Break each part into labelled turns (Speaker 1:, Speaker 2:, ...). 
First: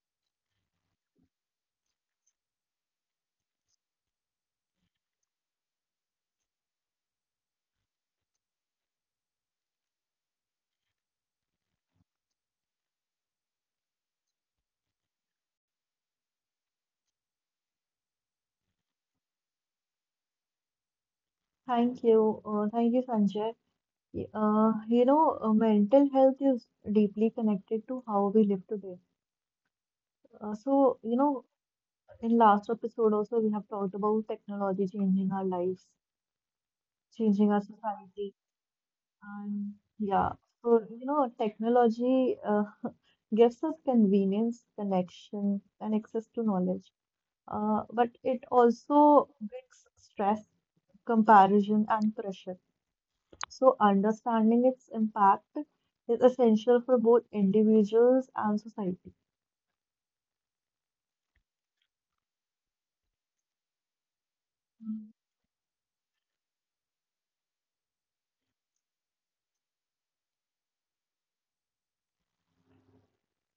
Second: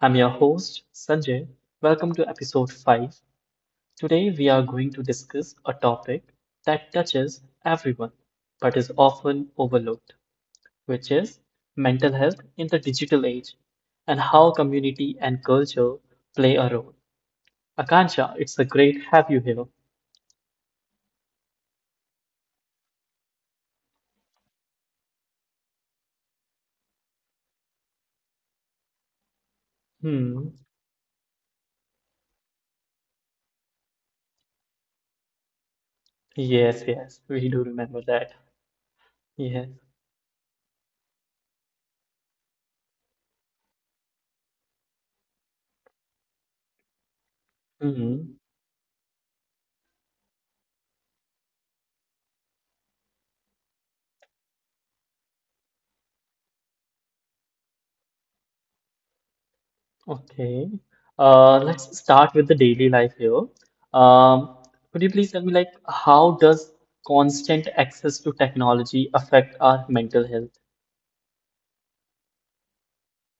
Speaker 1: I'm your host, Sanjay. Welcome to episode 5. Today, we are going to discuss a topic that touches everyone but is often overlooked, which is mental health in the digital age and how community and culture play a role. Akansha, it's a great have you here.
Speaker 2: Thank you. Thank you, Sanjay. Y- you know, mental health is deeply connected to how we live today.
Speaker 1: Hmm.
Speaker 2: So, you know, in last episode also we have talked about technology changing our lives,
Speaker 1: Yes, yes,
Speaker 2: changing our
Speaker 1: we do remember
Speaker 2: society,
Speaker 1: that.
Speaker 2: and
Speaker 1: Yes.
Speaker 2: yeah. So, you know, technology gives us convenience, connection, and access to knowledge. But it
Speaker 1: Hmm.
Speaker 2: also brings stress, comparison, and pressure. So, understanding its impact is essential for both individuals and society.
Speaker 1: Okay. Let's start with the daily life here. Um,
Speaker 2: Mm.
Speaker 1: could you please tell me, like, how does constant access to technology affect our mental health?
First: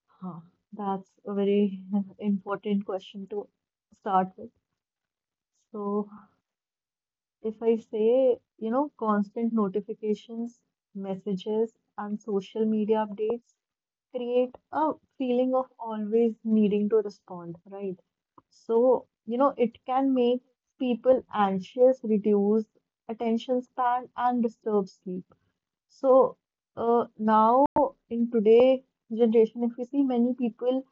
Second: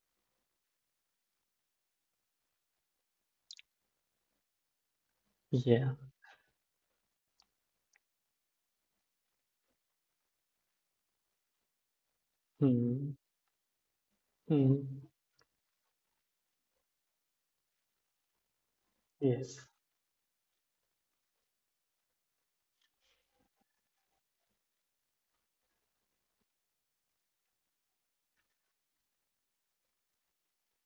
Speaker 2: Huh, that's a very important question to start with.
Speaker 1: Yeah.
Speaker 2: So, if I say, you know, constant notifications, messages, and social media
Speaker 1: Hmm.
Speaker 2: updates create a
Speaker 1: Hmm.
Speaker 2: feeling of always needing to respond, right? So, you know,
Speaker 1: Yes.
Speaker 2: it can make people anxious, reduce attention span, and disturb sleep. So, now in today generation, if you see many people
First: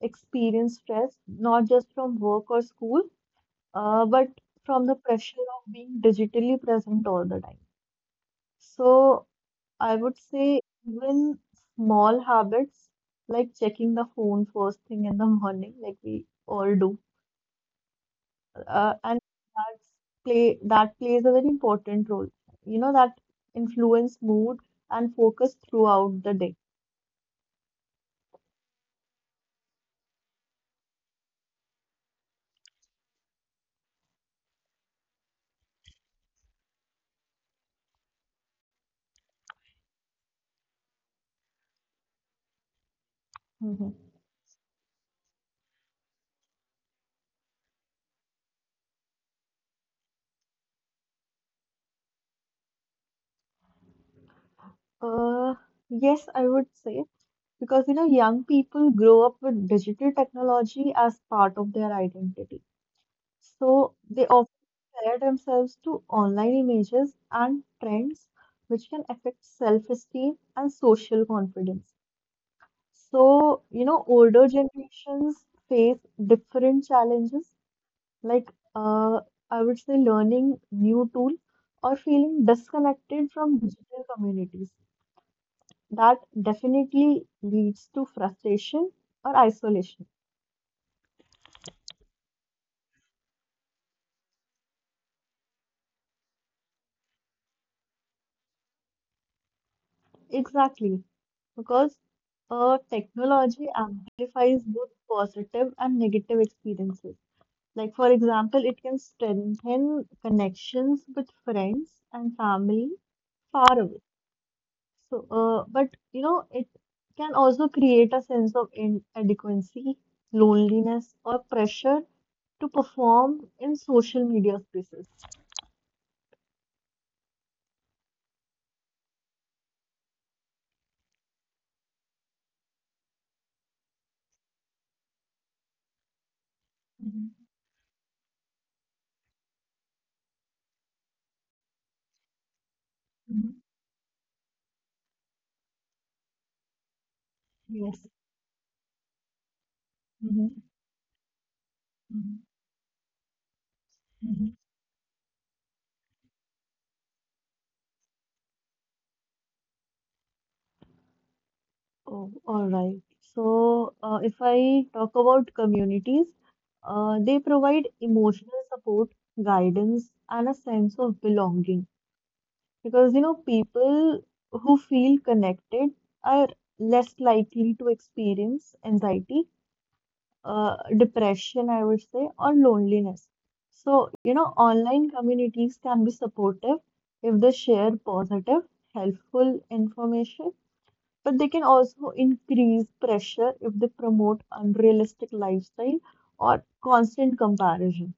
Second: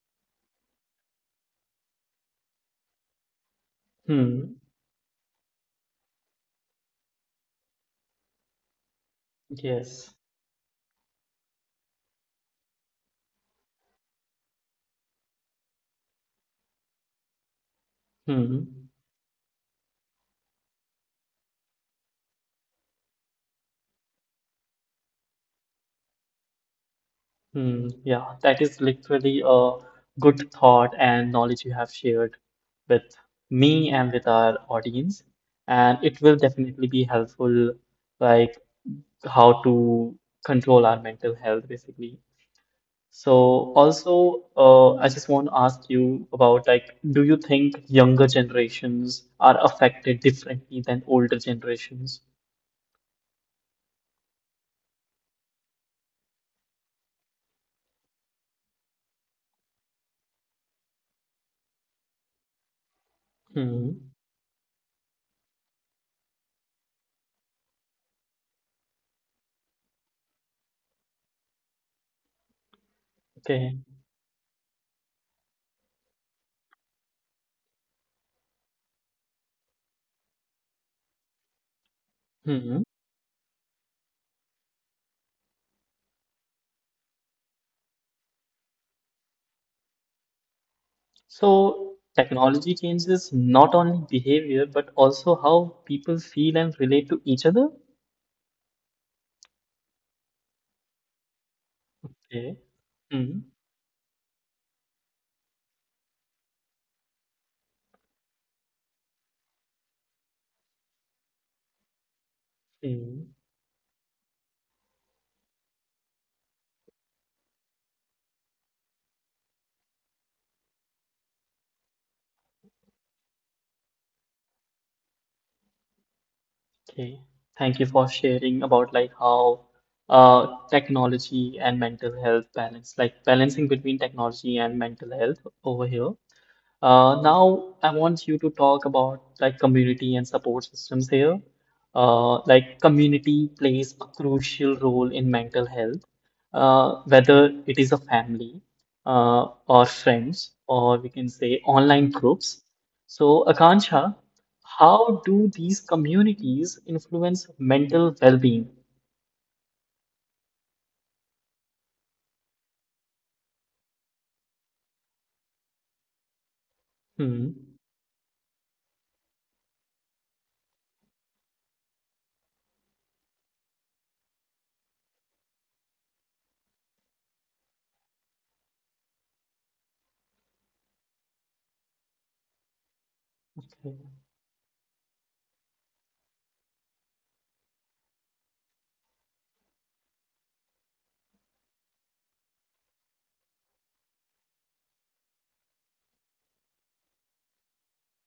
Speaker 2: experience stress, not just from work or school, but
Speaker 1: Hmm.
Speaker 2: from the pressure of being digitally present all the time. So I would
Speaker 1: Yes.
Speaker 2: say even small habits like checking the phone first thing in the morning, like we all do,
Speaker 1: Hmm.
Speaker 2: and that's plays a very important role. You know, that influence mood and focus throughout the day.
Speaker 1: Hmm. Yeah. That is literally a good thought and knowledge you have shared with me and with our audience, and it will definitely be helpful, like how to control our mental health basically. So
Speaker 2: Mhm.
Speaker 1: also, I just want to ask you about like, do you think younger generations are affected differently than older generations?
Speaker 2: Uh, yes, I would say because you know young people grow up with digital technology as part of their identity.
Speaker 1: Hmm.
Speaker 2: So they often compare themselves to online images and trends, which can affect self-esteem and social confidence. So,
Speaker 1: Okay.
Speaker 2: you know, older generations face different challenges, like I would say learning new tool or feeling
Speaker 1: Hmm.
Speaker 2: disconnected from digital communities. That definitely leads to frustration or isolation.
Speaker 1: So technology changes not only behavior but also how people feel and relate to each other.
Speaker 2: Exactly, because
Speaker 1: Okay. Hmm.
Speaker 2: technology amplifies both positive and negative experiences. Like, for example, it can strengthen connections with friends and family
Speaker 1: Hmm.
Speaker 2: far away. But you know, it can also create a sense of inadequacy, loneliness, or pressure to perform in social media spaces.
Speaker 1: Okay. Thank you for sharing about like how technology and mental health balance, like balancing between technology and mental health over here.
Speaker 2: Mhm,
Speaker 1: Now I want you to talk about like community and support systems here. Like
Speaker 2: mhm.
Speaker 1: community plays a crucial role in mental health, whether it
Speaker 2: Yes.
Speaker 1: is a family, or
Speaker 2: Mhm,
Speaker 1: friends, or we can say online groups. So, Akanksha,
Speaker 2: mhm.
Speaker 1: how do these communities influence mental well-being?
Speaker 2: Oh, all right. So, if I talk about communities, they
Speaker 1: Hmm.
Speaker 2: provide emotional support, guidance, and a sense of belonging. Because, you know, people who feel connected are less likely to experience anxiety, depression, I would say, or loneliness.
Speaker 1: Okay.
Speaker 2: So, you know, online communities can be supportive if they share positive, helpful information, but they can also increase pressure if they promote unrealistic lifestyle or constant comparison.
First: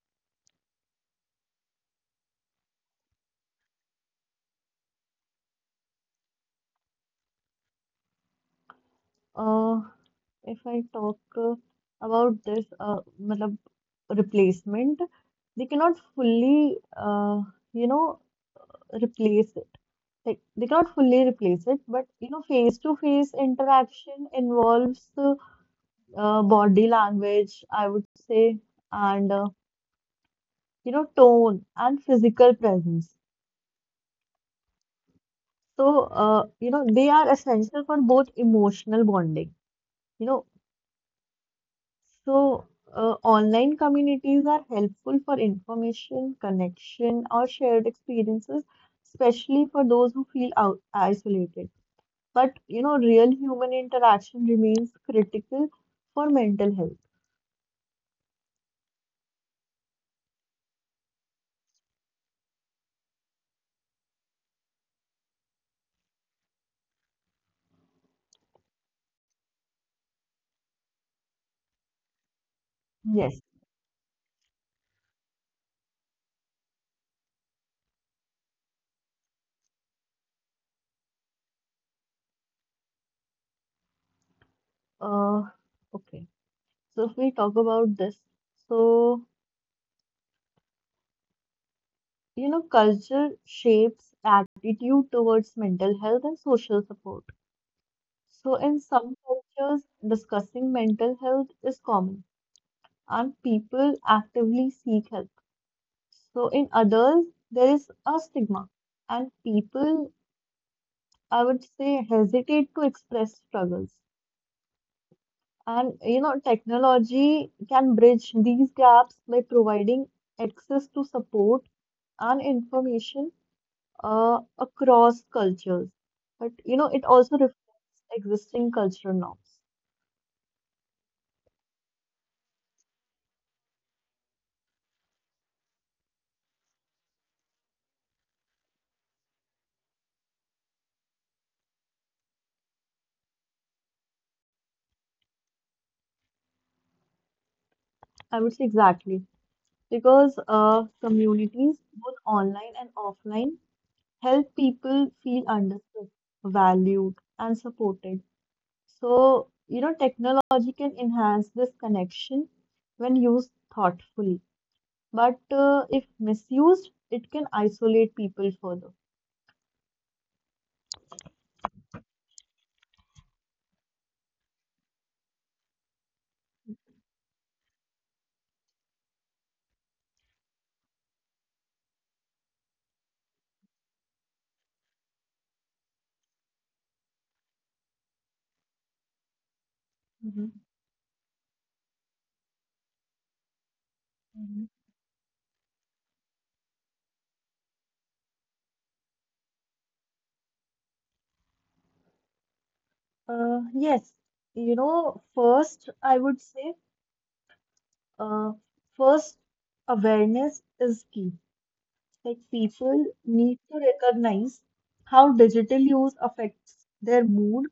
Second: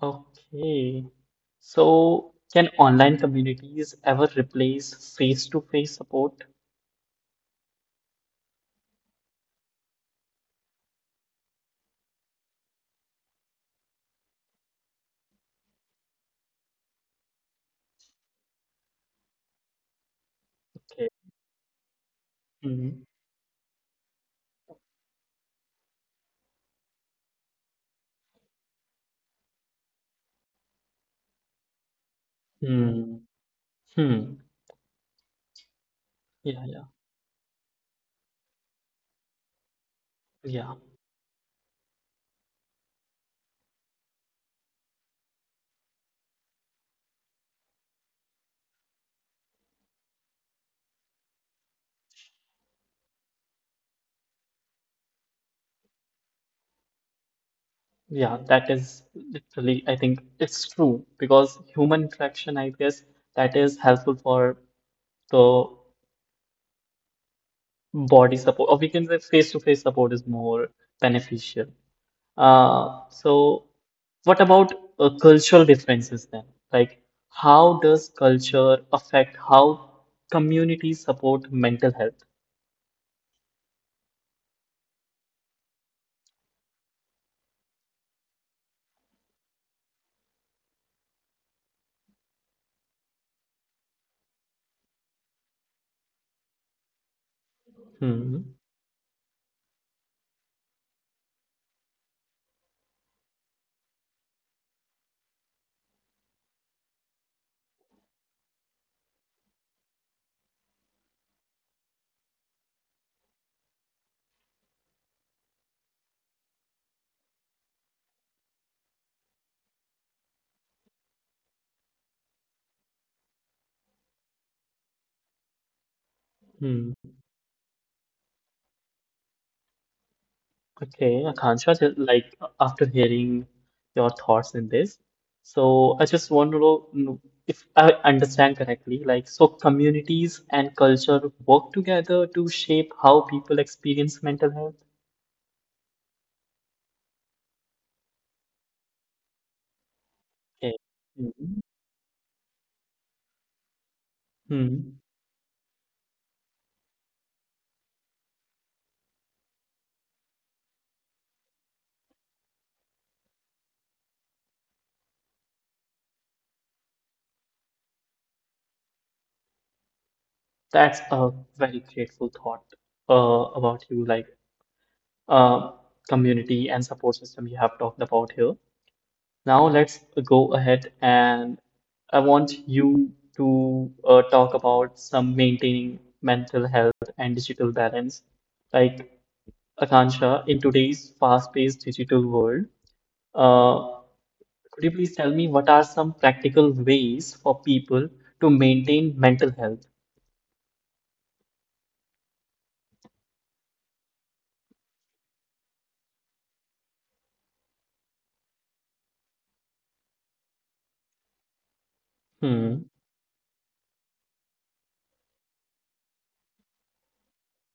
Speaker 1: Okay. So, can online communities ever replace face-to-face support?
Speaker 2: Uh, if I talk about this, matlab replacement, they cannot fully, you know, replace it. Like they cannot
Speaker 1: Okay.
Speaker 2: fully replace it, but you know,
Speaker 1: Hmm.
Speaker 2: face-to-face interaction involves body language, I would say, and you know, tone and physical
Speaker 1: Hmm.
Speaker 2: presence.
Speaker 1: Hmm.
Speaker 2: So,
Speaker 1: Yeah,
Speaker 2: you
Speaker 1: yeah,
Speaker 2: know, they are essential for both emotional bonding. You know,
Speaker 1: yeah,
Speaker 2: so online communities are helpful for information, connection, or shared experiences, especially for those who feel out isolated. But, you know, real human interaction remains critical for mental health.
Speaker 1: yeah. That is literally, I think it's true because human interaction, I guess, that is helpful for the body support, or we can say face-to-face support is more beneficial. Uh,
Speaker 2: Yes.
Speaker 1: so, what about cultural differences then? Like, how does culture affect how communities support mental health?
Speaker 2: Uh, okay. So, if we talk about this, so, you know, culture shapes attitude towards mental health and social support. So,
Speaker 1: Hmm.
Speaker 2: in some cultures, discussing mental health is common and people actively seek help. So, in others, there is a stigma and people, I would say, hesitate to express struggles. And you know, technology can bridge these gaps by providing access to support and information across cultures. But you know,
Speaker 1: Hmm.
Speaker 2: it also reflects existing cultural norms.
Speaker 1: Okay, Akansha, like after hearing your thoughts in this, so I just want to know if I understand correctly, like, so communities and culture work together to shape how people experience mental health?
Speaker 2: I would say exactly, because
Speaker 1: Okay. Hmm.
Speaker 2: communities, both online and offline, help
Speaker 1: Hmm.
Speaker 2: people feel understood, valued, and supported. So, you know, technology can enhance this connection when used thoughtfully, but if misused, it can isolate people further.
Speaker 1: That's a very grateful thought about you, like uh, community and support system you have talked about here. Now let's go ahead and I want you to talk about some maintaining mental health and digital balance. Like
Speaker 2: Mhm,
Speaker 1: Akansha, in today's fast-paced digital world, uh,
Speaker 2: mhm.
Speaker 1: could you please tell me what are some practical ways for people to maintain mental health?
Speaker 2: Yes, you know, first, I would say, uh, first, awareness is key. Like
Speaker 1: Hmm.
Speaker 2: people need to recognize how digital use affects their mood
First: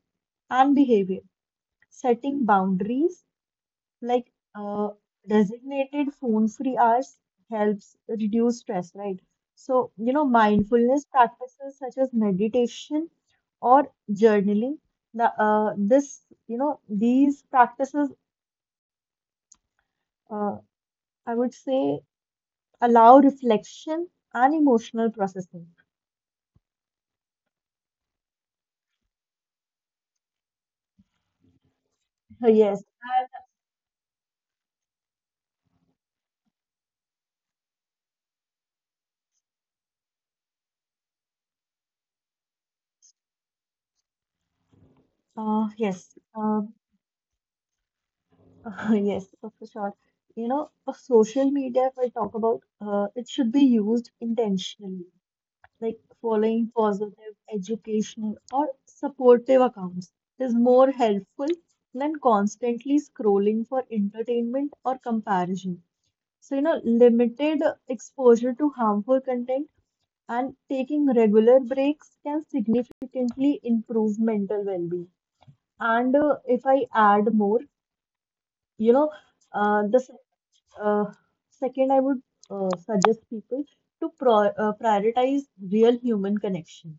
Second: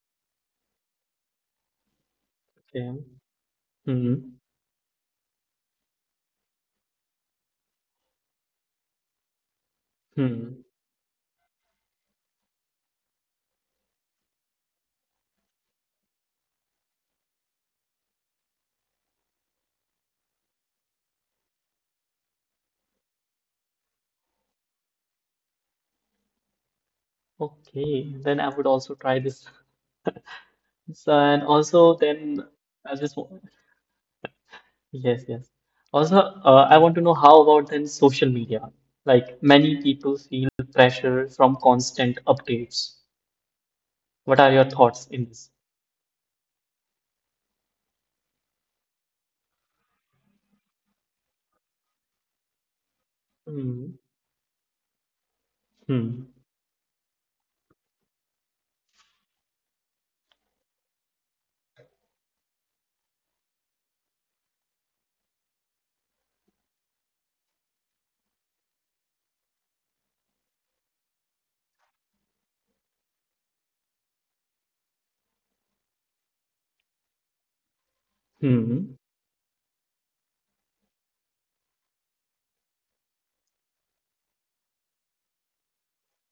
Speaker 2: and behavior. Setting
Speaker 1: Okay.
Speaker 2: boundaries like
Speaker 1: Hmm.
Speaker 2: uh, designated phone free hours helps reduce stress, right? So, you know,
Speaker 1: Hmm.
Speaker 2: mindfulness practices such as meditation or journaling, the, uh, this, these practices, uh, I would say, allow reflection and emotional processing.
Speaker 1: Okay, then I would also try this. So, and also
Speaker 2: Uh,
Speaker 1: then
Speaker 2: Yes,
Speaker 1: I just wa- yes, yes. Also, I want to know how about then social media? Like many people feel pressure from constant updates. What
Speaker 2: uh,
Speaker 1: are your
Speaker 2: yes.
Speaker 1: thoughts in
Speaker 2: Uh,
Speaker 1: this?
Speaker 2: Yes, for sure. You know, for social media, if I talk about, it should be used
Speaker 1: Hmm.
Speaker 2: intentionally, like following
Speaker 1: Hmm.
Speaker 2: positive, educational, or supportive accounts is more helpful than constantly scrolling for entertainment or comparison. So, you know, limited exposure to harmful content and taking regular breaks can significantly improve mental well-being. And if I add more, you know,
Speaker 1: Hmm.
Speaker 2: the uh, second, I would suggest people to pro prioritize real human connection.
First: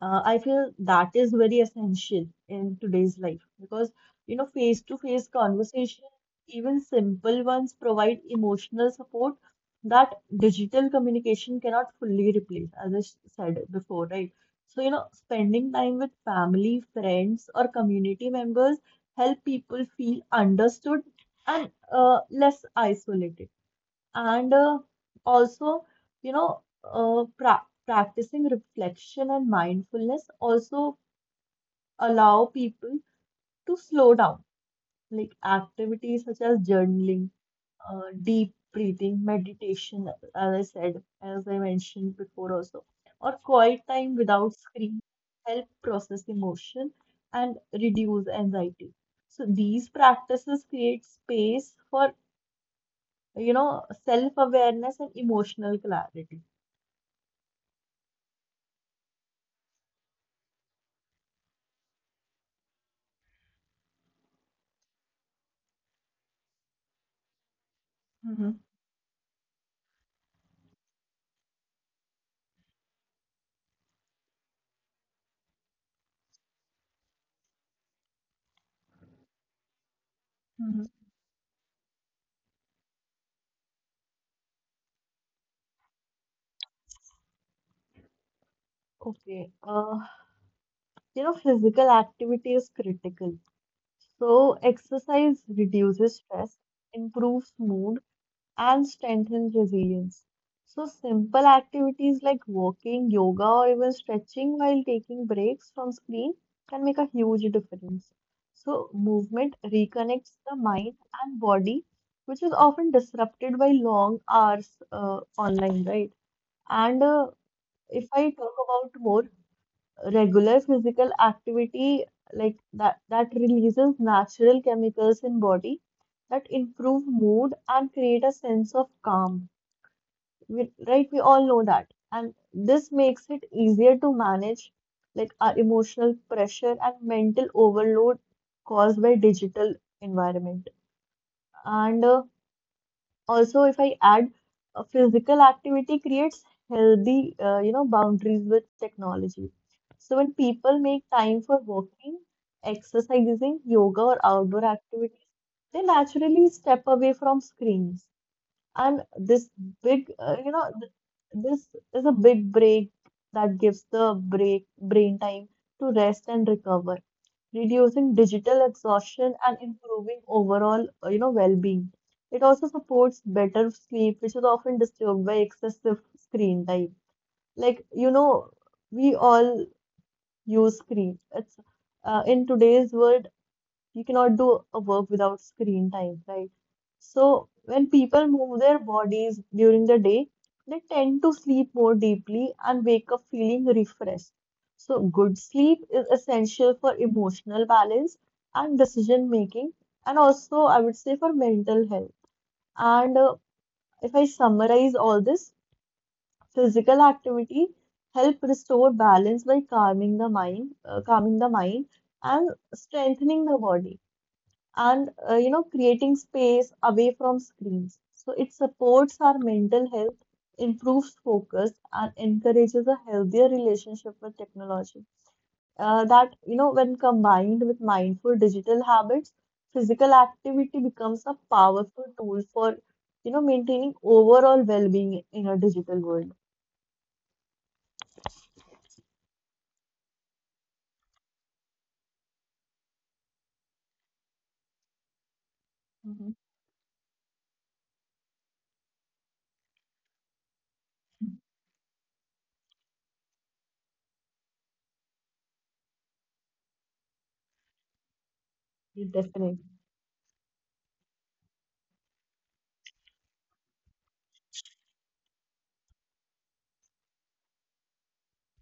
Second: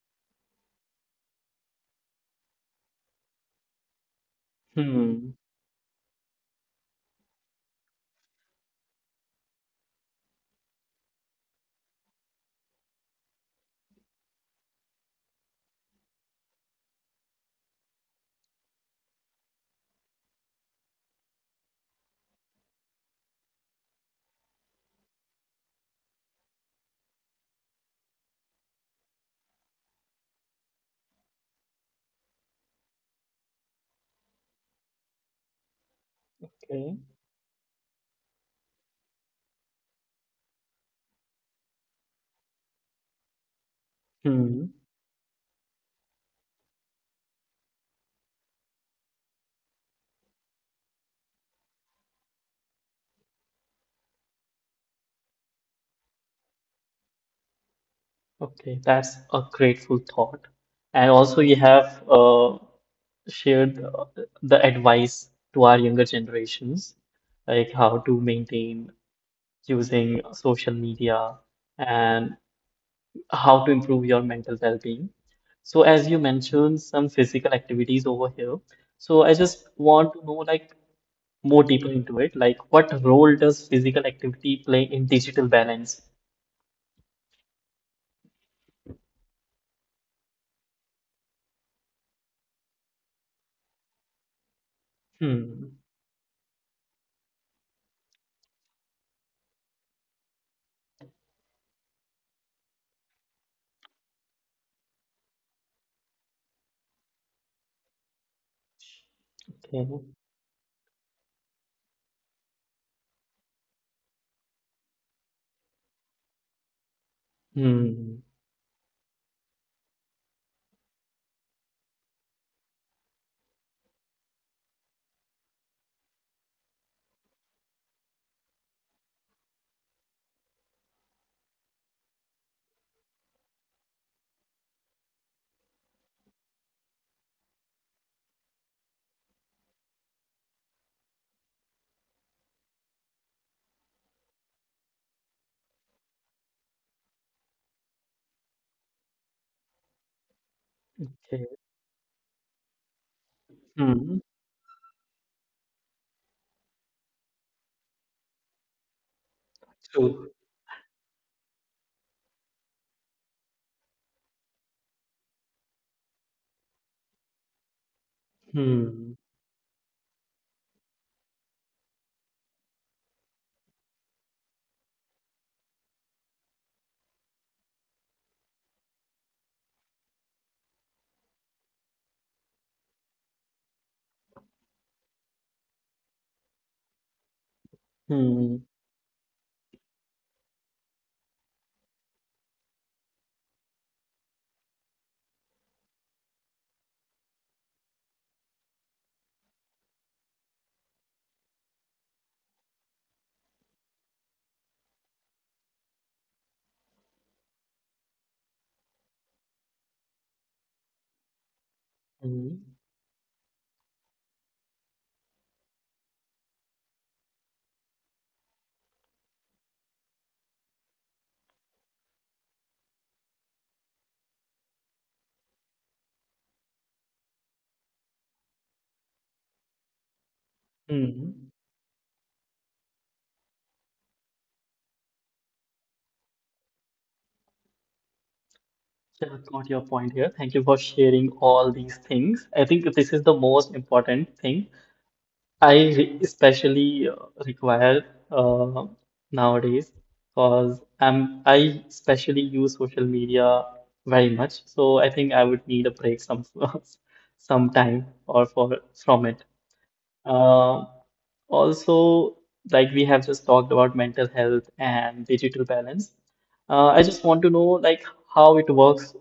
Speaker 2: I feel that is very essential in today's life because, you know,
Speaker 1: Hmm.
Speaker 2: face-to-face conversation, even simple ones, provide emotional support that digital communication cannot fully replace, as I said before, right? So, you know, spending time with family, friends, or community members help people feel understood and less isolated. And also, you know, practicing reflection and mindfulness also allow people to slow down. Like activities such as journaling, deep breathing, meditation, as I said, as I mentioned before also, or quiet
Speaker 1: Okay.
Speaker 2: time without screen help process emotion and reduce anxiety. So these practices create space for, you know, self-awareness and emotional clarity.
Speaker 1: Okay, that's a grateful thought. And also, you have shared the advice to our younger generations, like how to maintain
Speaker 2: Mm-hmm.
Speaker 1: using social media and how to improve your mental well-being. So, as you mentioned, some physical activities over here. So, I just want to know like
Speaker 2: Mm-hmm.
Speaker 1: more deeper into it. Like, what role does physical activity play in digital balance?
Speaker 2: Okay. You know, physical activity is critical. So
Speaker 1: Hmm.
Speaker 2: exercise reduces stress, improves mood, and strengthens resilience. So, simple activities like walking, yoga, or even stretching while taking breaks from screen can make a huge difference. So,
Speaker 1: Okay.
Speaker 2: movement reconnects the mind and body, which is often disrupted by long hours online, right? And
Speaker 1: Hmm.
Speaker 2: if I talk about more, regular physical activity like that releases natural chemicals in body that improve mood and create a sense of calm. We, right, we all know that. And this makes it easier to manage like our emotional pressure and mental overload caused by digital environment. And also if I add, physical activity creates healthy you know boundaries with technology. So when
Speaker 1: Okay.
Speaker 2: people make time for walking,
Speaker 1: Hmm.
Speaker 2: exercising, yoga or outdoor activities, they naturally step away from screens. And this
Speaker 1: So,
Speaker 2: big, you know, th- this is a big break that gives the brain time to rest and recover, reducing
Speaker 1: hmm.
Speaker 2: digital exhaustion and improving overall, you know, well-being. It also supports better sleep, which is often disturbed by excessive screen time. Like, you know, we all use screen. It's In today's world, you cannot do a work without screen time, right? So when
Speaker 1: Hmm.
Speaker 2: people move their bodies during the day, they tend to sleep more deeply and wake up feeling refreshed. So good sleep is essential for emotional balance and decision making, and also I would say for mental health. And if I summarize all this, physical activity help restore balance by calming the mind,
Speaker 1: Hmm.
Speaker 2: and strengthening the body and you know creating space away from screens, so it supports our mental health, improves focus, and encourages a healthier relationship with technology. That you know, when combined with mindful digital habits, physical activity
Speaker 1: Hmm.
Speaker 2: becomes a powerful tool for, you know, maintaining overall well-being in a digital world.
Speaker 1: So I got your point here. Thank you for sharing all these things. I think this is the most important thing
Speaker 2: Mhm.
Speaker 1: especially require uh, nowadays because I especially use social media very much. So I think I would need a break some some time or for from it.
Speaker 2: Yeah, definitely.
Speaker 1: Um Also, like we have just talked about mental health and digital balance. I just want to know like how it works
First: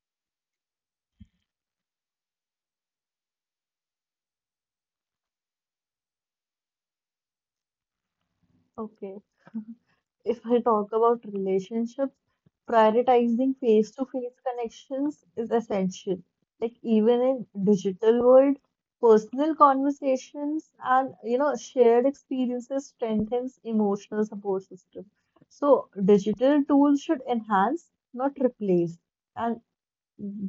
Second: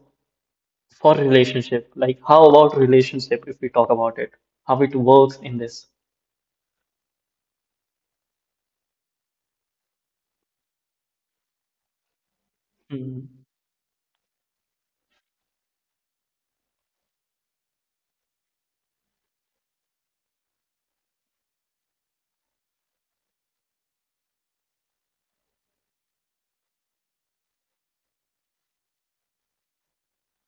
Speaker 1: for relationship. Like how about relationship if we talk about it? How it works in this?
Speaker 2: Okay. If I talk about relationships,
Speaker 1: Hmm.
Speaker 2: prioritizing face-to-face connections is essential. Like even in digital world, personal conversations and you know shared experiences strengthens emotional support system. So digital tools should enhance, not replace. And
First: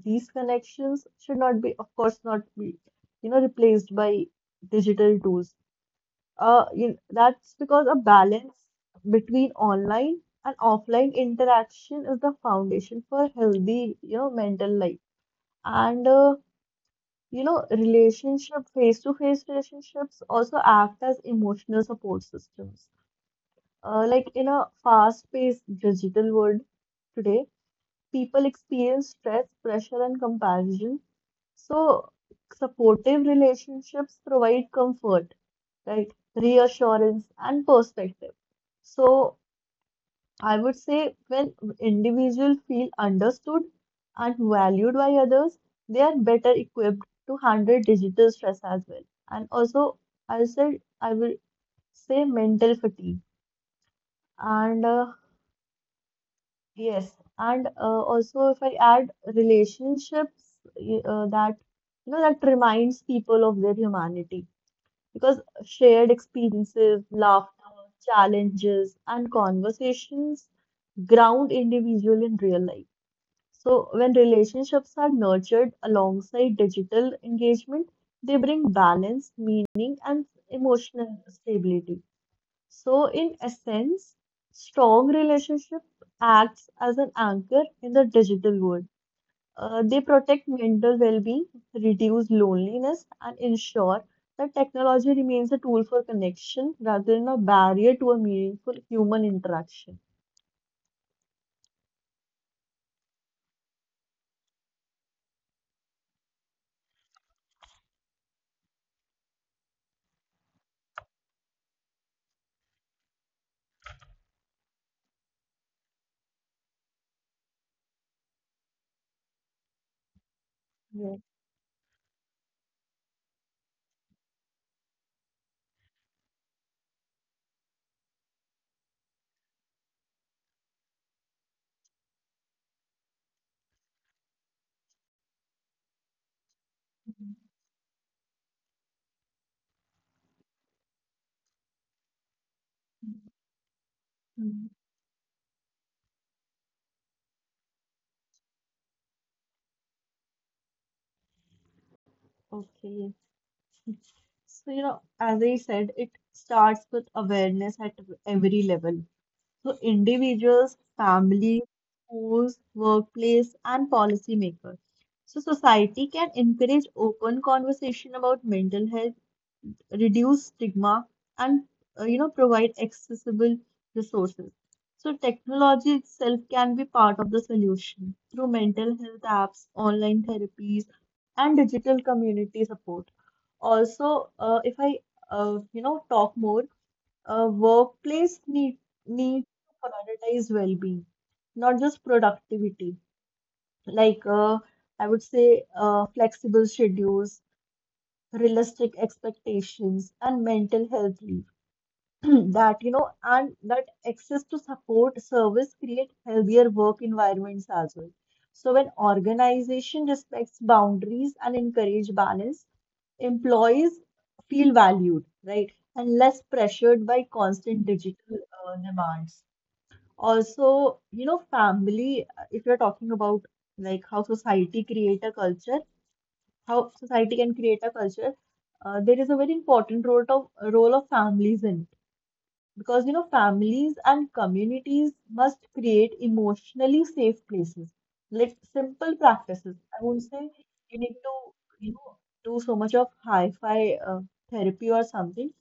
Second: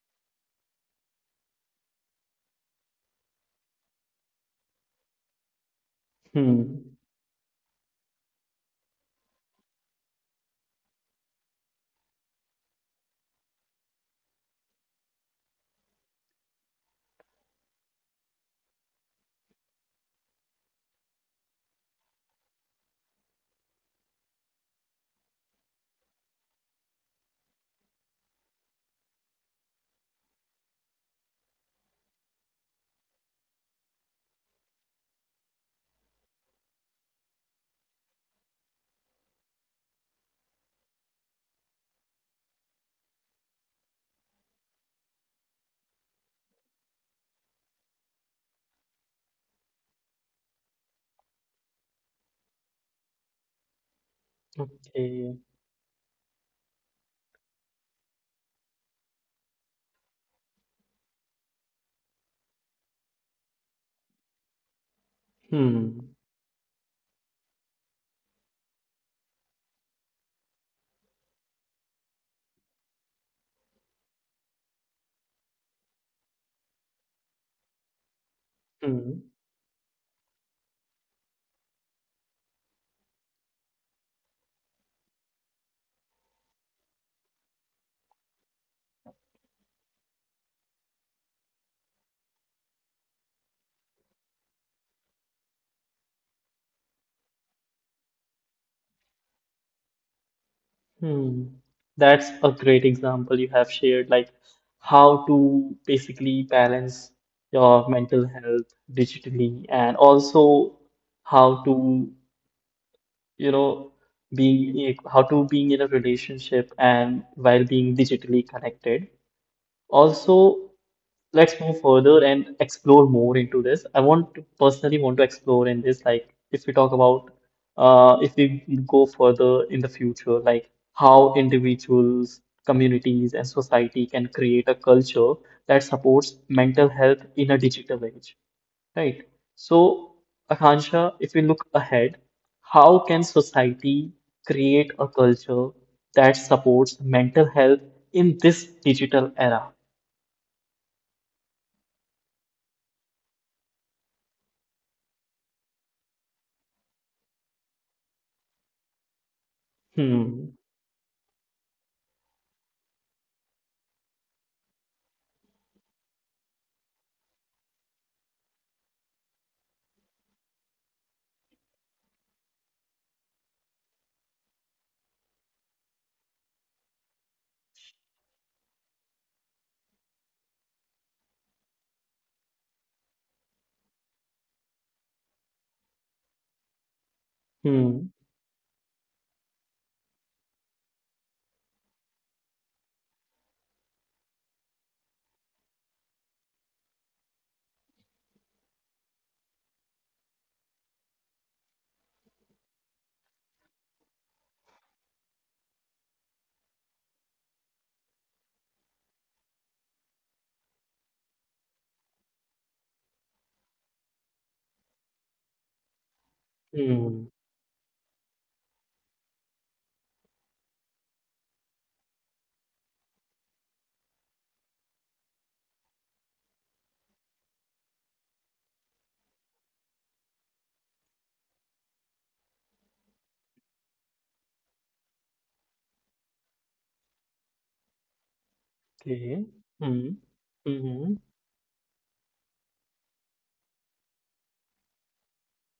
Speaker 2: these connections should not be, of course, not be, you know, replaced by digital tools.
Speaker 1: Hmm.
Speaker 2: You that's because a balance between online and offline interaction is the foundation for healthy, you know, mental life. And you know, relationship, face-to-face relationships also act as emotional support systems. Like in a fast-paced digital world today, people experience stress, pressure, and comparison. So, supportive relationships provide comfort, right? Reassurance and perspective. So, I would say when individuals feel understood and valued by others, they are better equipped to handle digital stress as well. And also, I said I will say mental fatigue. And
Speaker 1: Okay.
Speaker 2: Yes, and also if I add relationships that you know that reminds people of their humanity, because
Speaker 1: Hmm.
Speaker 2: shared experiences, laughter, challenges, and conversations ground individual in real life. So when relationships are nurtured alongside digital engagement, they bring
Speaker 1: Hmm.
Speaker 2: balance, meaning, and emotional stability. So, in essence, strong relationship acts as an anchor in the digital world. They protect mental well-being, reduce loneliness, and ensure that technology remains a tool for connection rather than a barrier to a meaningful human interaction.
Speaker 1: Hmm. That's a great example you have shared, like how to basically balance your mental health digitally and also how to you know, being how to being in a relationship and while being digitally connected. Also,
Speaker 2: Yeah.
Speaker 1: let's move further and explore more into this. I want to personally want to explore in this, like if we talk about if we go further in the future, like how individuals, communities, and society can create a culture that supports mental health in a digital age. Right. So, Akansha, if we look ahead, how can society
Speaker 2: Mhm.
Speaker 1: create a culture that supports mental health in this digital era?
Speaker 2: Okay. So, you know, as I said, it starts with awareness at every level. So
Speaker 1: Hmm.
Speaker 2: individuals, families, schools, workplace, and policymakers. So society can encourage open conversation about mental health, reduce stigma, and you know provide accessible resources. So technology itself can be part of the solution through mental health apps, online therapies, and digital community support. Also, if I you know talk more,
Speaker 1: Hmm.
Speaker 2: workplace need to prioritize well-being, not just productivity. Like I would say, flexible schedules, realistic expectations and mental health leave that you know and that access to support service create healthier work environments as well. So when organization respects boundaries and encourage balance, employees feel valued, right, and less pressured
Speaker 1: Hmm.
Speaker 2: by constant digital demands. Also, you know, family, if you're talking about like how society create a culture how society can create a culture, there is a very important role of families in it. Because you know, families and communities must create emotionally safe places. Like simple
Speaker 1: Okay.
Speaker 2: practices.
Speaker 1: Hmm.
Speaker 2: I won't say
Speaker 1: Hmm.
Speaker 2: you need to, you know, do so much of hi-fi therapy or something.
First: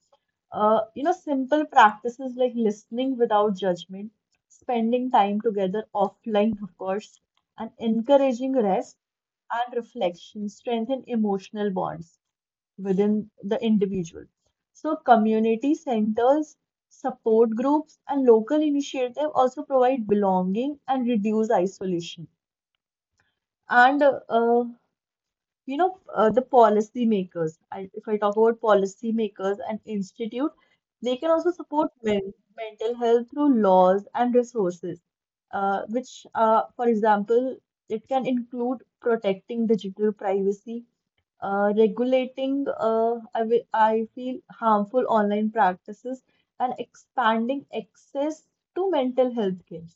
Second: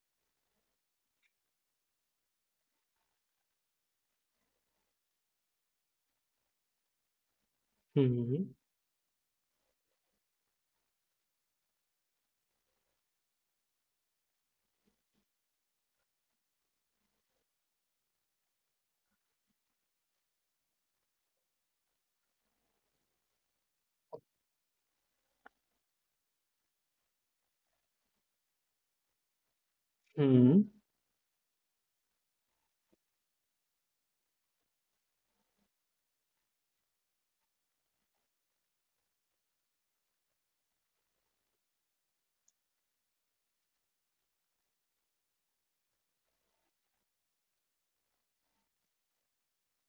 Speaker 2: Simple practices like listening without judgment, spending time together offline, of course, and
Speaker 1: Hmm.
Speaker 2: encouraging rest and reflection strengthen emotional bonds within the individual. So community centers, support groups, and local initiative also provide belonging and reduce isolation. And the policy makers, if I talk about policy makers and institute,
Speaker 1: Hmm.
Speaker 2: they can also support mental health through laws and resources, which, for example, it can include protecting digital privacy, regulating, I feel, harmful online practices and expanding access to mental health care.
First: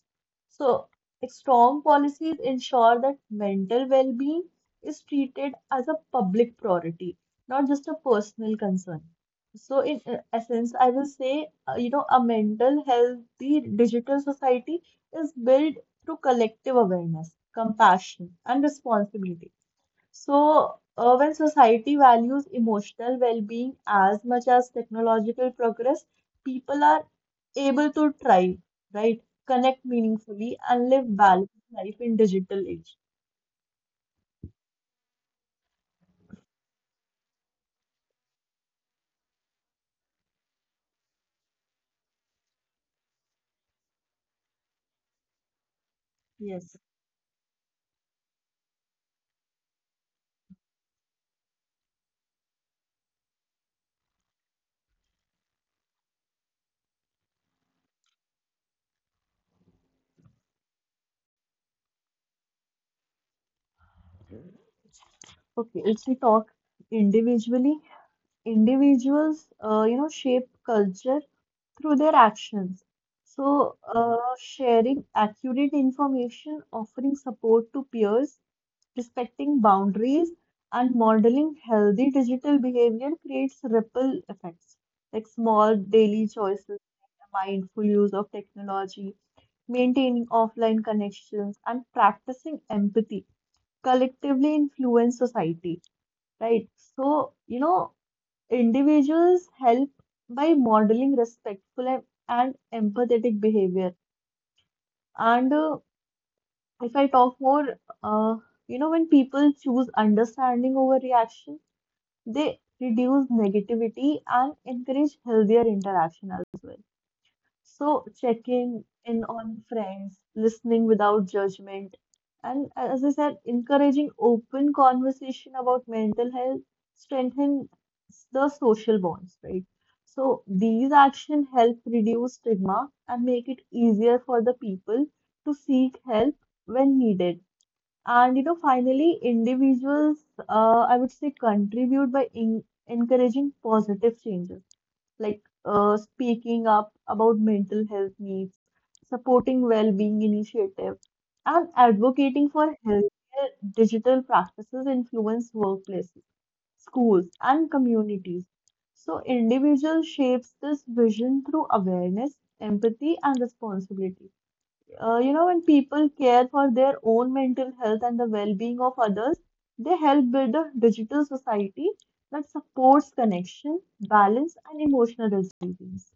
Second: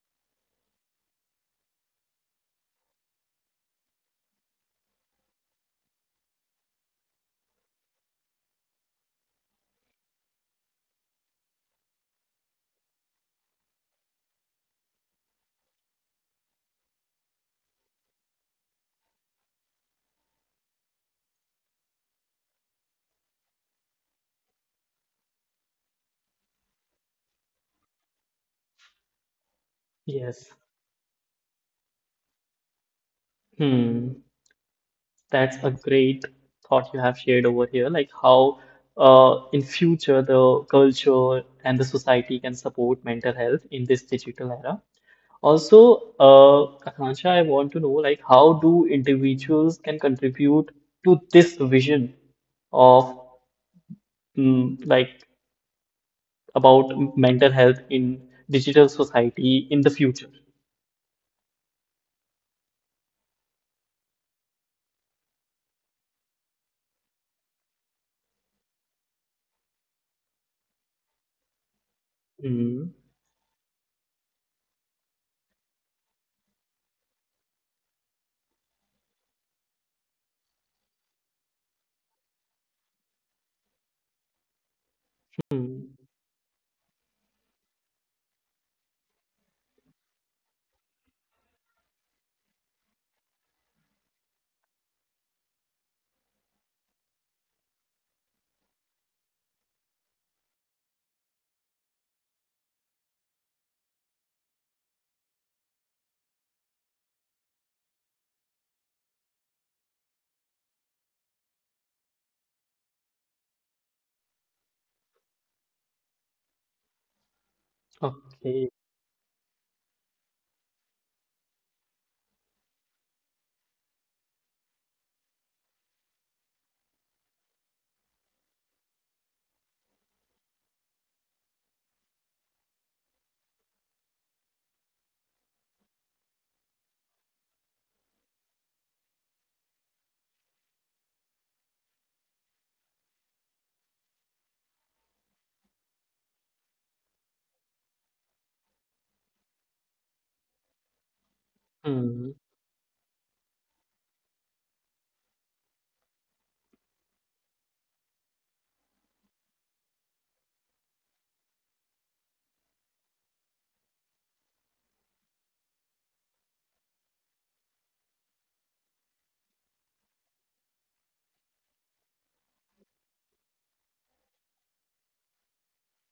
Speaker 2: So strong policies ensure that mental well being is treated as a public priority, not just a personal concern. So, in essence, I will say, you know, a mental healthy digital society is built through collective awareness, compassion, and responsibility. So, when society values emotional well-being as much as technological progress, people are able to thrive, right? Connect
Speaker 1: Yes.
Speaker 2: meaningfully and live balanced life in digital age.
Speaker 1: Hmm. That's a great thought you have shared over here. Like how, in future the culture and the society can support mental health in this digital era. Also,
Speaker 2: Yes.
Speaker 1: Akansha, I want to know like how do individuals can contribute to this vision of mm, like about mental health in digital society in the future?
Speaker 2: Okay, let's we talk individually, individuals, you know, shape culture through their actions.
Speaker 1: Mm,
Speaker 2: So, sharing accurate information, offering support to peers, respecting boundaries and modeling healthy digital behavior creates ripple effects, like small
Speaker 1: mm,
Speaker 2: daily choices, mindful use of technology, maintaining offline connections and practicing empathy collectively influence society, right? So you know individuals help by modeling respectful and empathetic behavior. And if I talk more uh, you know, when people choose understanding over reaction, they reduce negativity and encourage healthier interaction as well. So,
Speaker 1: okay.
Speaker 2: checking in on friends, listening without judgment, and as I said, encouraging open conversation about mental health strengthens the social bonds, right? So, these actions help reduce stigma and make it easier for the people to seek help when needed. And you know, finally, individuals, I would say, contribute by in encouraging positive changes, like speaking up about mental health needs, supporting well-being initiatives, and advocating for healthier digital practices influence workplaces, schools, and communities. So, individual shapes this vision through awareness, empathy, and responsibility. You know, when people care for their own mental health and the well-being of others, they help build a digital society that supports connection, balance, and emotional resilience.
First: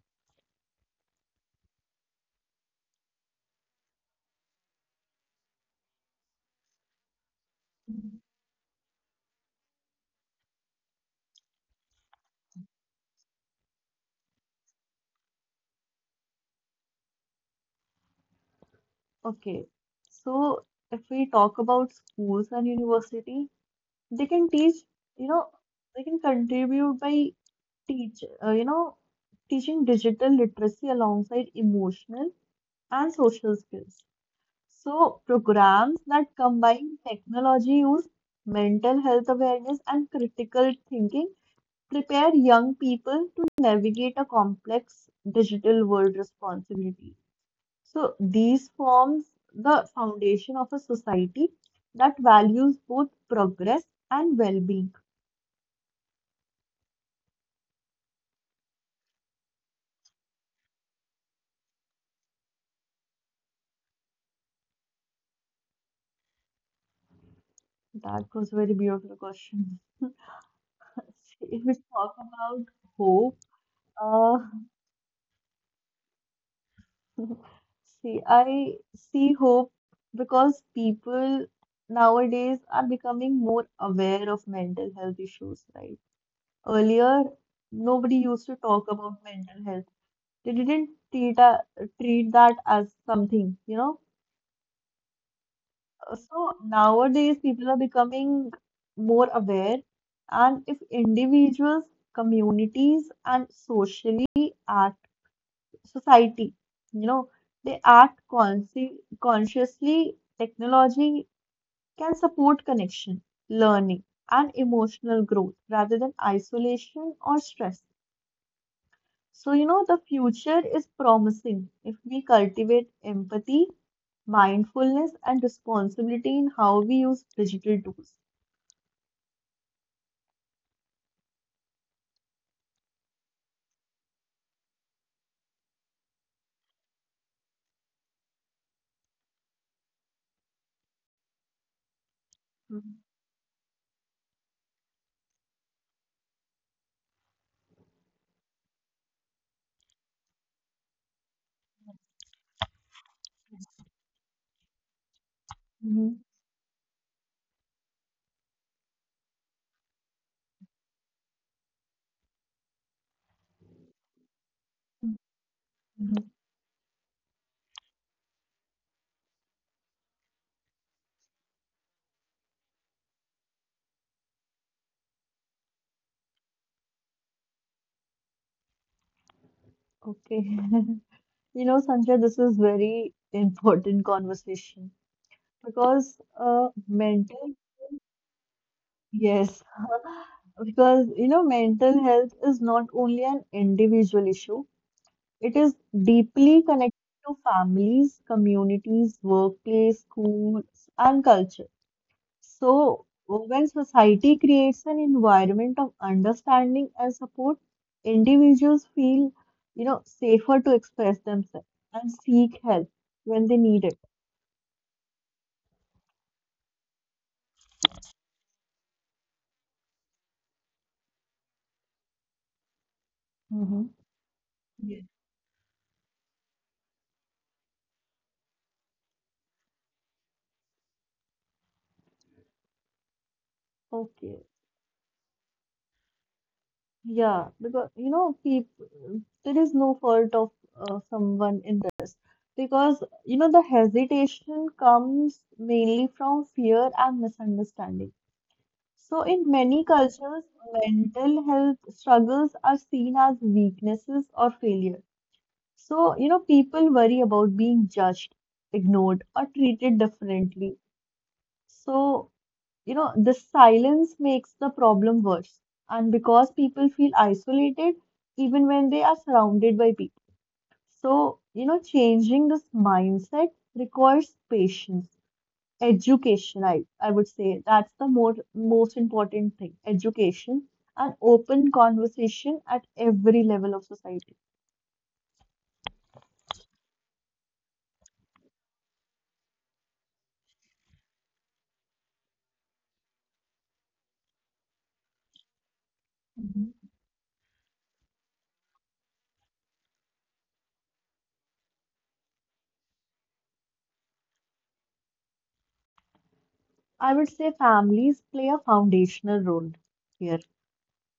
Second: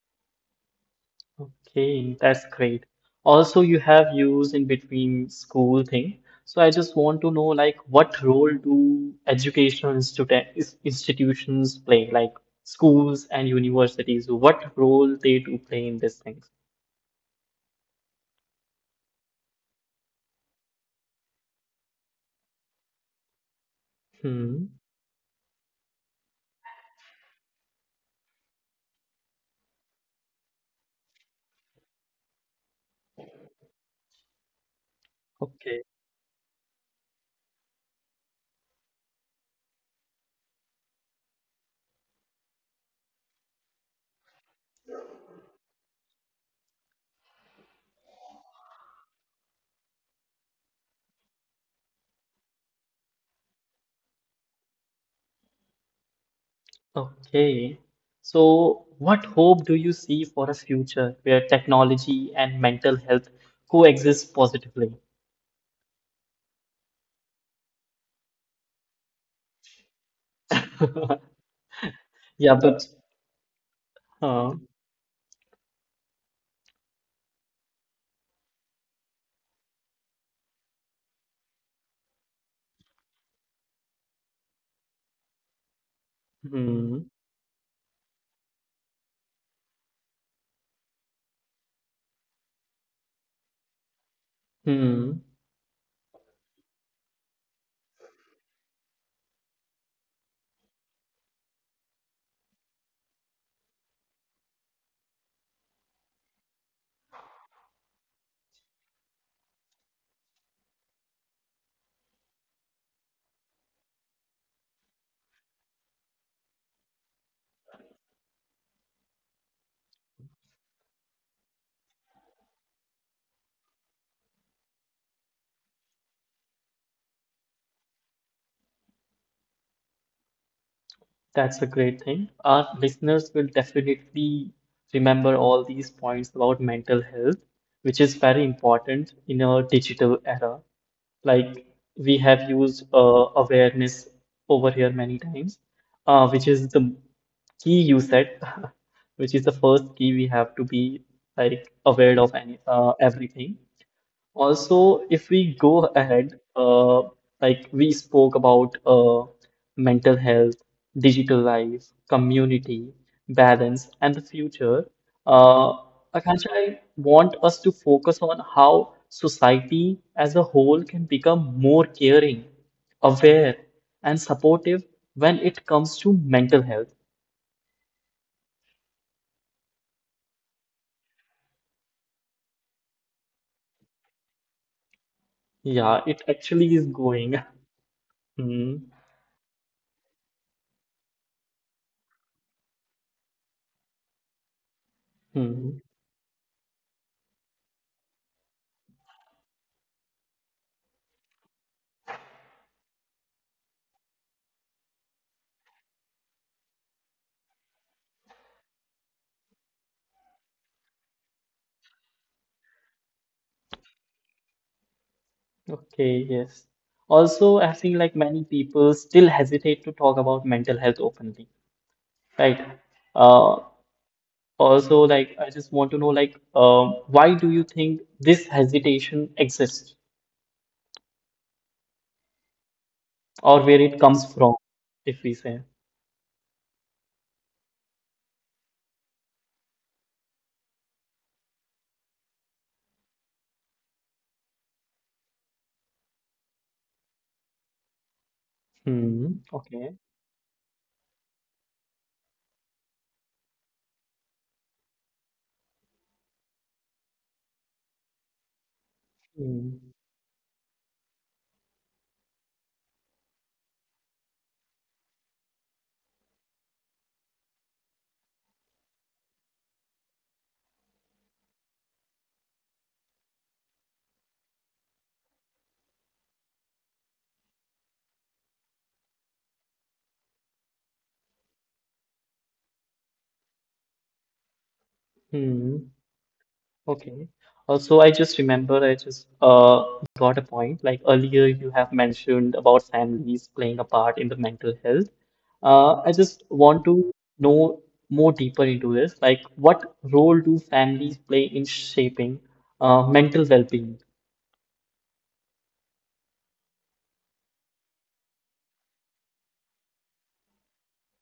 Speaker 1: Okay, that's great. Also, you have used in between school thing. So I just want to know like what role do institutions play, like schools and universities, what role they do play in these things?
Speaker 2: Okay, so if we talk about schools and university, they can
Speaker 1: Hmm.
Speaker 2: teach, you know, they can contribute by teach, uh, you know, teaching digital literacy alongside emotional and social skills. So,
Speaker 1: Okay.
Speaker 2: programs that combine technology use, mental health awareness, and critical thinking prepare young people to navigate a complex digital world responsibly. So, these forms the foundation of a society that values both progress and well being.
Speaker 1: Okay. So what hope do you see for a future where technology and mental health coexist positively?
Speaker 2: That was a very beautiful question. If we talk about hope,
Speaker 1: Yeah, but
Speaker 2: uh,
Speaker 1: uh,
Speaker 2: see, I see hope because people nowadays are becoming more aware of mental health issues, right? Earlier,
Speaker 1: hmm,
Speaker 2: nobody used to talk about mental health. They didn't treat that as something, you know?
Speaker 1: hmm.
Speaker 2: So nowadays, people are becoming more aware, and if individuals, communities, and socially society. You know, they act consciously. Technology can support connection, learning, and emotional growth rather than isolation or stress. So, you know, the future is promising if we cultivate empathy, mindfulness, and responsibility in how we use digital tools.
Speaker 1: That's a great thing. Our listeners will definitely remember all these points about mental health, which is very important in our digital era. Like we have used awareness over here many times, which is the key you said, which is the first key we have to be like aware of any everything. Also, if we go
Speaker 2: Mhm.
Speaker 1: ahead, like we spoke about mental health, digital life, community, balance, and the future, uh,
Speaker 2: Mhm.
Speaker 1: Akansha, I want us to focus on how society as a whole can become more caring, aware, and supportive when it comes to mental health.
Speaker 2: Okay. You know, Sanjay, this is very important conversation
Speaker 1: Yeah,
Speaker 2: because
Speaker 1: it actually is going.
Speaker 2: mental.
Speaker 1: Hmm,
Speaker 2: Yes, because you know, mental health is not only an individual issue, it is
Speaker 1: hmm.
Speaker 2: deeply connected to families, communities, workplace, schools, and culture. So, when society creates an environment of understanding and support, individuals feel, you know, safer to express themselves and seek help when they need it.
Speaker 1: Okay, yes. Also, I think like many people still hesitate to talk about mental health openly, right? Uh,
Speaker 2: Hmm.
Speaker 1: also,
Speaker 2: Yes.
Speaker 1: like I just want to know, like, why do you think this hesitation exists, or where it comes from,
Speaker 2: Okay.
Speaker 1: if we say?
Speaker 2: Yeah, because you know, people, there is no fault of someone in that, because you know the hesitation comes mainly from fear and misunderstanding. So
Speaker 1: Hmm.
Speaker 2: in many
Speaker 1: Okay.
Speaker 2: cultures, mental health struggles are seen as weaknesses or failure. So you know, people worry about being judged, ignored, or
Speaker 1: Hmm.
Speaker 2: treated differently. So you know, the silence makes the problem worse. And because people feel isolated, even when they are surrounded by people. So, you know, changing this mindset requires patience, education, I would say. That's the most important thing, education and open conversation at every level of society.
Speaker 1: Hmm. Okay. Also, I just remember I just got a point. Like earlier, you have mentioned about families playing a part in the mental health. I just want
Speaker 2: Mhm.
Speaker 1: to know more deeper into this. Like, what role do families play in shaping mental well-being?
Speaker 2: I would say families play a foundational role here,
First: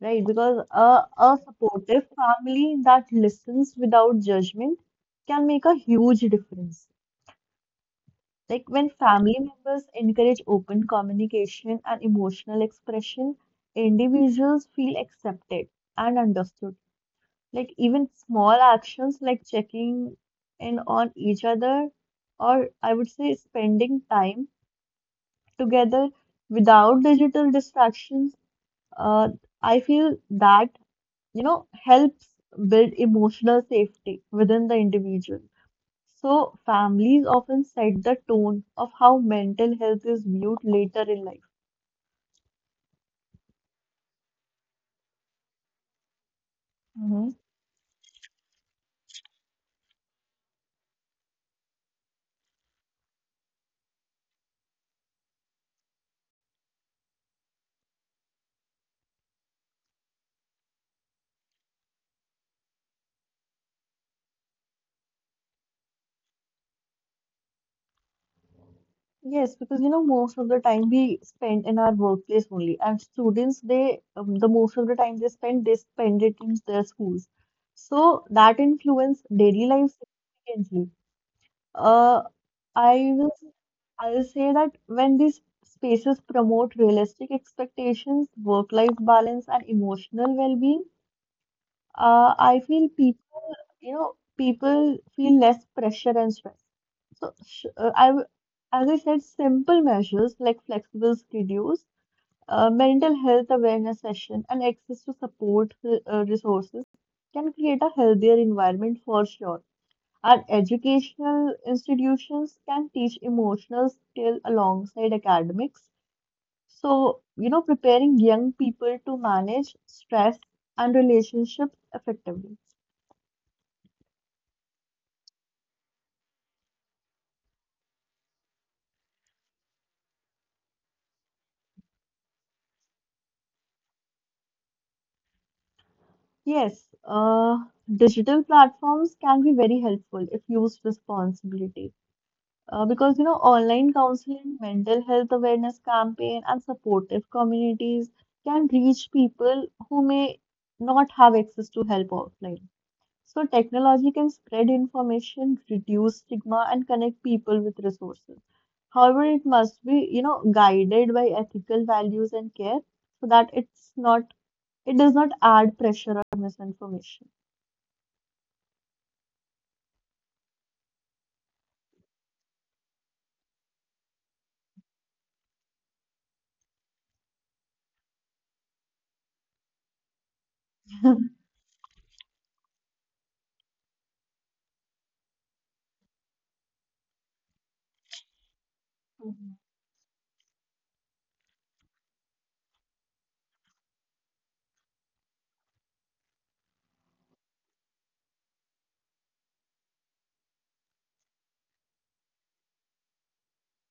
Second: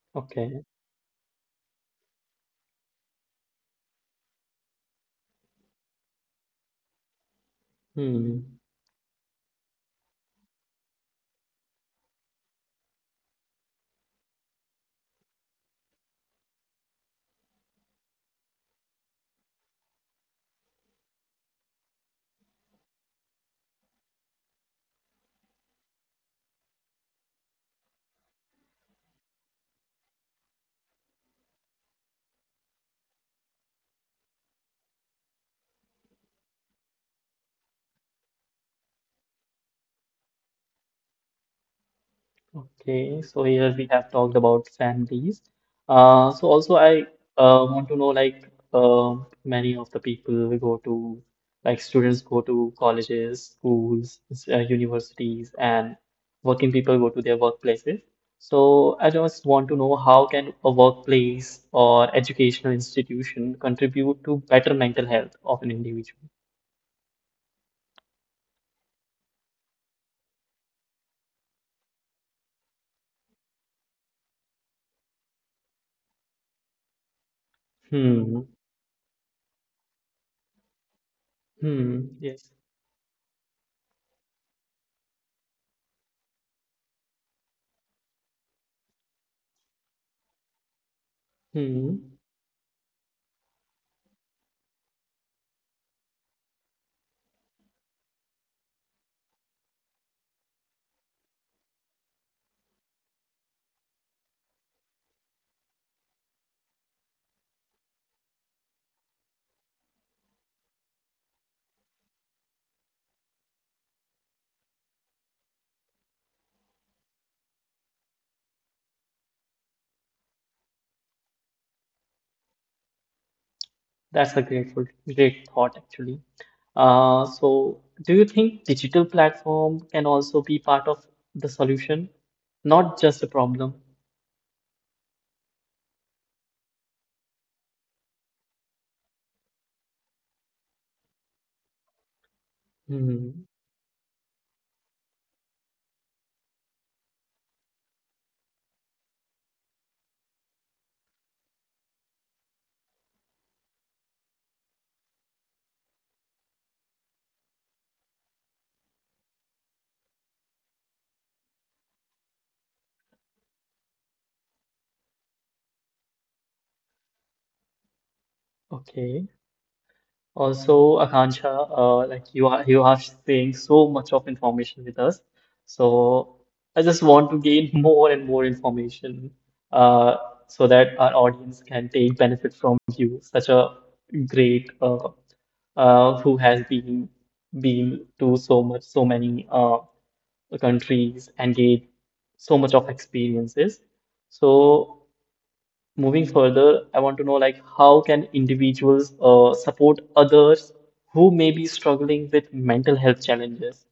Speaker 2: right?
Speaker 1: Okay.
Speaker 2: Because a supportive family that listens without judgment can make a huge difference.
Speaker 1: Hmm.
Speaker 2: Like when family members encourage open communication and emotional expression, individuals feel accepted and understood. Like even small actions like checking in on each other, or I would say spending time together without digital distractions, uh, I feel that, you know, helps build emotional safety within the individual. So, families often set the tone of how mental health is viewed later in life.
Speaker 1: Okay, so here we have talked about families. Uh, so also I
Speaker 2: Hmm.
Speaker 1: uh, want to know like many of the people go to like students go to colleges, schools, universities, and working people go to their workplaces. So I just want to know how can a workplace or educational institution contribute to better mental health of an individual?
Speaker 2: Yes, because you know, most of the time we spend in our workplace only, and students, they the most of the time they spend it in their schools. So
Speaker 1: Hmm.
Speaker 2: that influence daily life significantly. Uh,
Speaker 1: Hmm. Yes.
Speaker 2: I will I will say that when these spaces promote realistic expectations, work-life balance, and emotional well-being,
Speaker 1: Hmm.
Speaker 2: I feel people, you know, people feel less pressure and stress. So, as I said, simple measures like flexible schedules, mental health awareness session, and access to support resources can create a healthier environment for sure. Our educational institutions can teach emotional skill alongside academics. So, you know, preparing young people to manage stress and relationships effectively.
Speaker 1: That's a great thought actually. So do you think digital platform can also be part of the solution, not just a problem?
Speaker 2: Yes, digital platforms can be very helpful if used responsibly. Because you know,
Speaker 1: Hmm,
Speaker 2: online counseling, mental health awareness campaign, and supportive communities can reach people who may not have access to help offline. So technology can spread information, reduce stigma, and connect people with resources. However, it must be, you know, guided by ethical values and care so that it does not add pressure on misinformation.
Speaker 1: okay. Also, Akansha, like you are sharing so much of information with us. So I just want to gain more and more information uh, so that our audience can take benefit from you, such a great who has been to so much so many
Speaker 2: Mhm.
Speaker 1: countries and gained so much of experiences. So moving further, I want to know like how can individuals support others who may be struggling with mental health challenges?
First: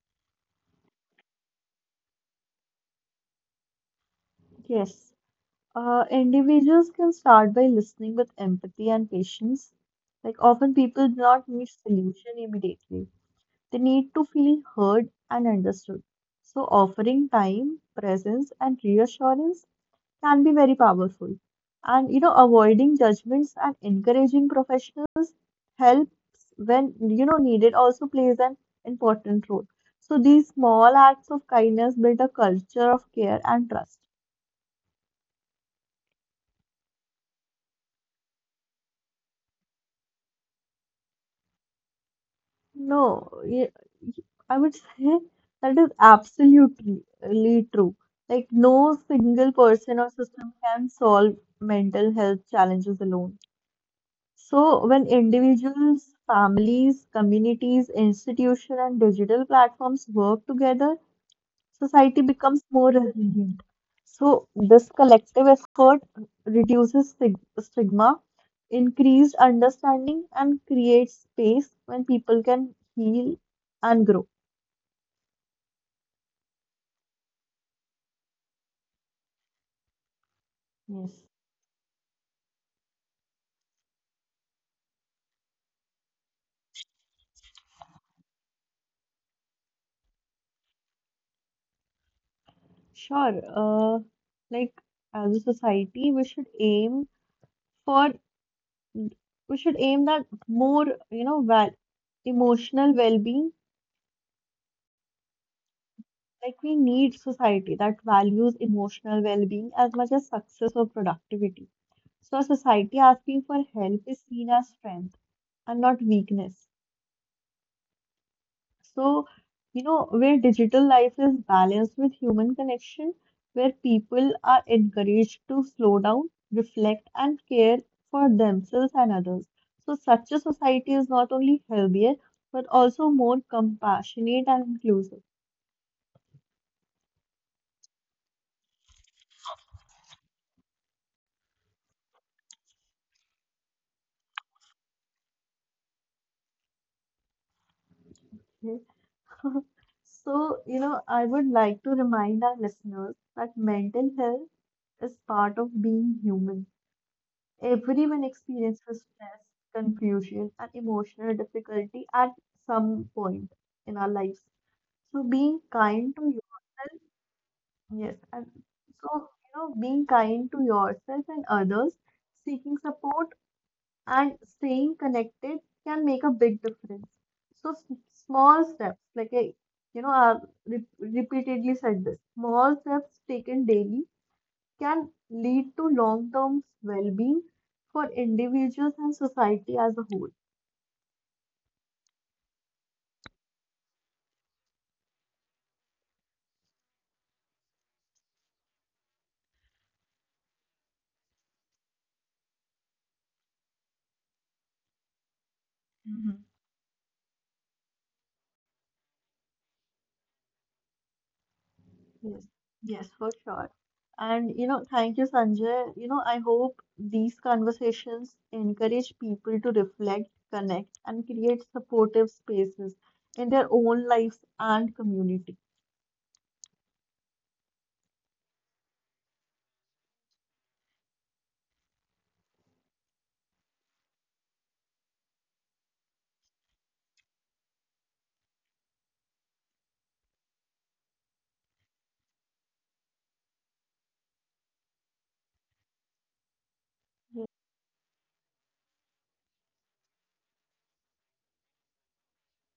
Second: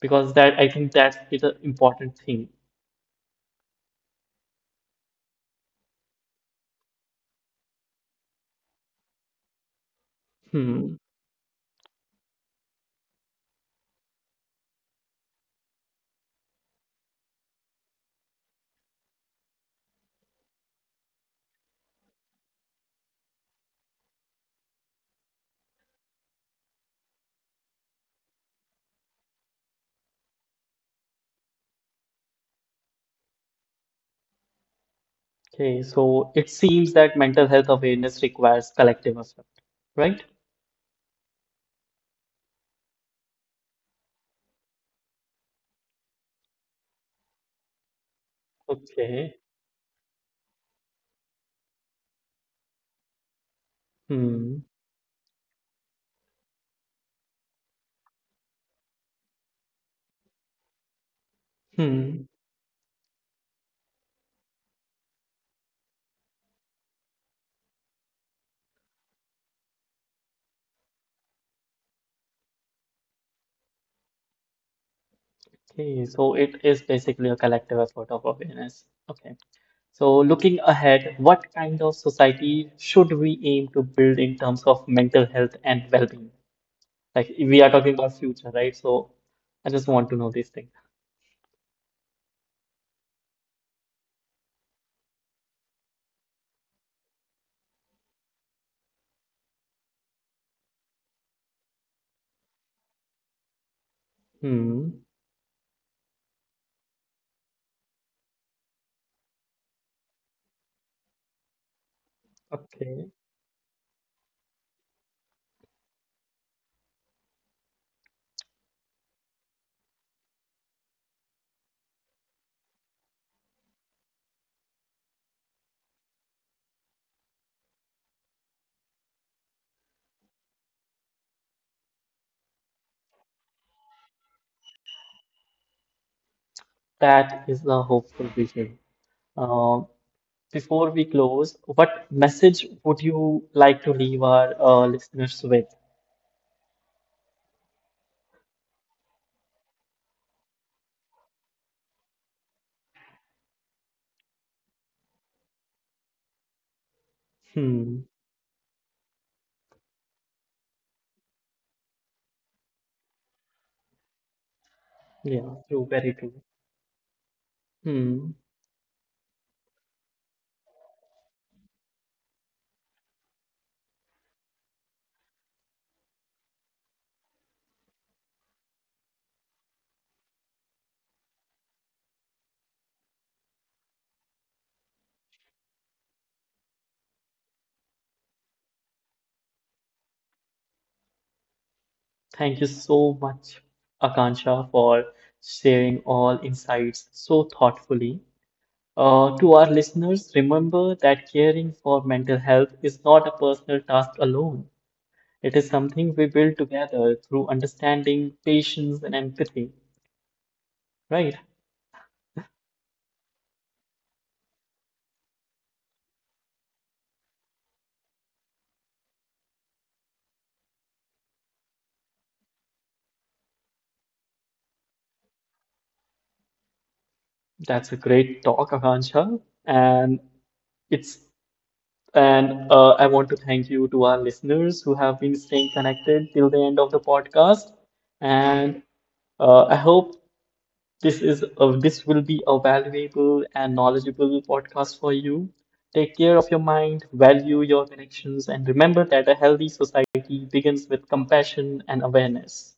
Speaker 1: Because that I think that is an important thing.
Speaker 2: Yes. Individuals can start by listening with empathy and patience. Like often people
Speaker 1: Hmm.
Speaker 2: do not need solution immediately. They need to feel heard and understood. So offering time, presence, and reassurance can be very powerful. And you know, avoiding judgments and encouraging professional help when you know needed also plays an important role. So these small acts of kindness build a culture of care and trust.
Speaker 1: Okay, so it seems that mental health awareness requires collective effort, right?
Speaker 2: No, y- I would say that is absolutely really true. Like no single
Speaker 1: Okay.
Speaker 2: person or system can solve mental health challenges alone. So,
Speaker 1: Hmm.
Speaker 2: when individuals, families, communities, institutions, and digital platforms work together, society
Speaker 1: Hmm.
Speaker 2: becomes more resilient. So, this collective effort reduces stigma, increased understanding, and creates space when people can heal and grow.
Speaker 1: Okay, so it is basically a collective effort of awareness. Okay. So looking
Speaker 2: Yes,
Speaker 1: ahead, what kind of society should we aim to build in terms of mental health and well-being? Like we are talking about future, right? So I just want to know these things.
Speaker 2: sure. Like as a society, we should aim for we should aim that more, you know, val emotional well-being.
Speaker 1: Hmm.
Speaker 2: Like we need society that values emotional well-being as much as success or productivity. So a society
Speaker 1: Okay.
Speaker 2: asking for help is seen as strength and not weakness. So, you know, where digital life is balanced with human connection, where people are encouraged to slow down, reflect, and care for themselves and others. So such a society is not only healthier, but also more compassionate and inclusive.
Speaker 1: That is a hopeful vision. Uh, before we close, what message would you like to leave our listeners with?
Speaker 2: Hmm? So, you know, I would like to remind our listeners that mental health is part of being human.
Speaker 1: Hmm.
Speaker 2: Everyone experiences stress, confusion, and emotional difficulty at some point in our lives. So,
Speaker 1: Yeah,
Speaker 2: being
Speaker 1: true, very
Speaker 2: kind to
Speaker 1: true.
Speaker 2: yourself, yes,
Speaker 1: Hmm.
Speaker 2: and so, you know, being kind to yourself and others, seeking support and staying connected can make a big difference. So small steps, like you know, I've repeatedly said this, small steps taken daily can lead to long-term well-being for individuals and society as a whole.
Speaker 1: Thank you so much, Akansha, for sharing all insights so thoughtfully. To our listeners, remember that caring for mental health is not a personal task alone. It is something we build together through understanding, patience, and empathy, right?
Speaker 2: Yes, yes, for sure. And you know, thank you, Sanjay. You know, I hope these conversations encourage people to reflect, connect, and create supportive spaces in their own lives and community.
Speaker 1: That's a great talk, Akansha. And it's and I want to thank you to our listeners who have been staying connected till the end of the podcast. And I hope this will be a valuable and knowledgeable podcast for you. Take care of your mind, value your connections, and remember that a healthy society begins with compassion and awareness.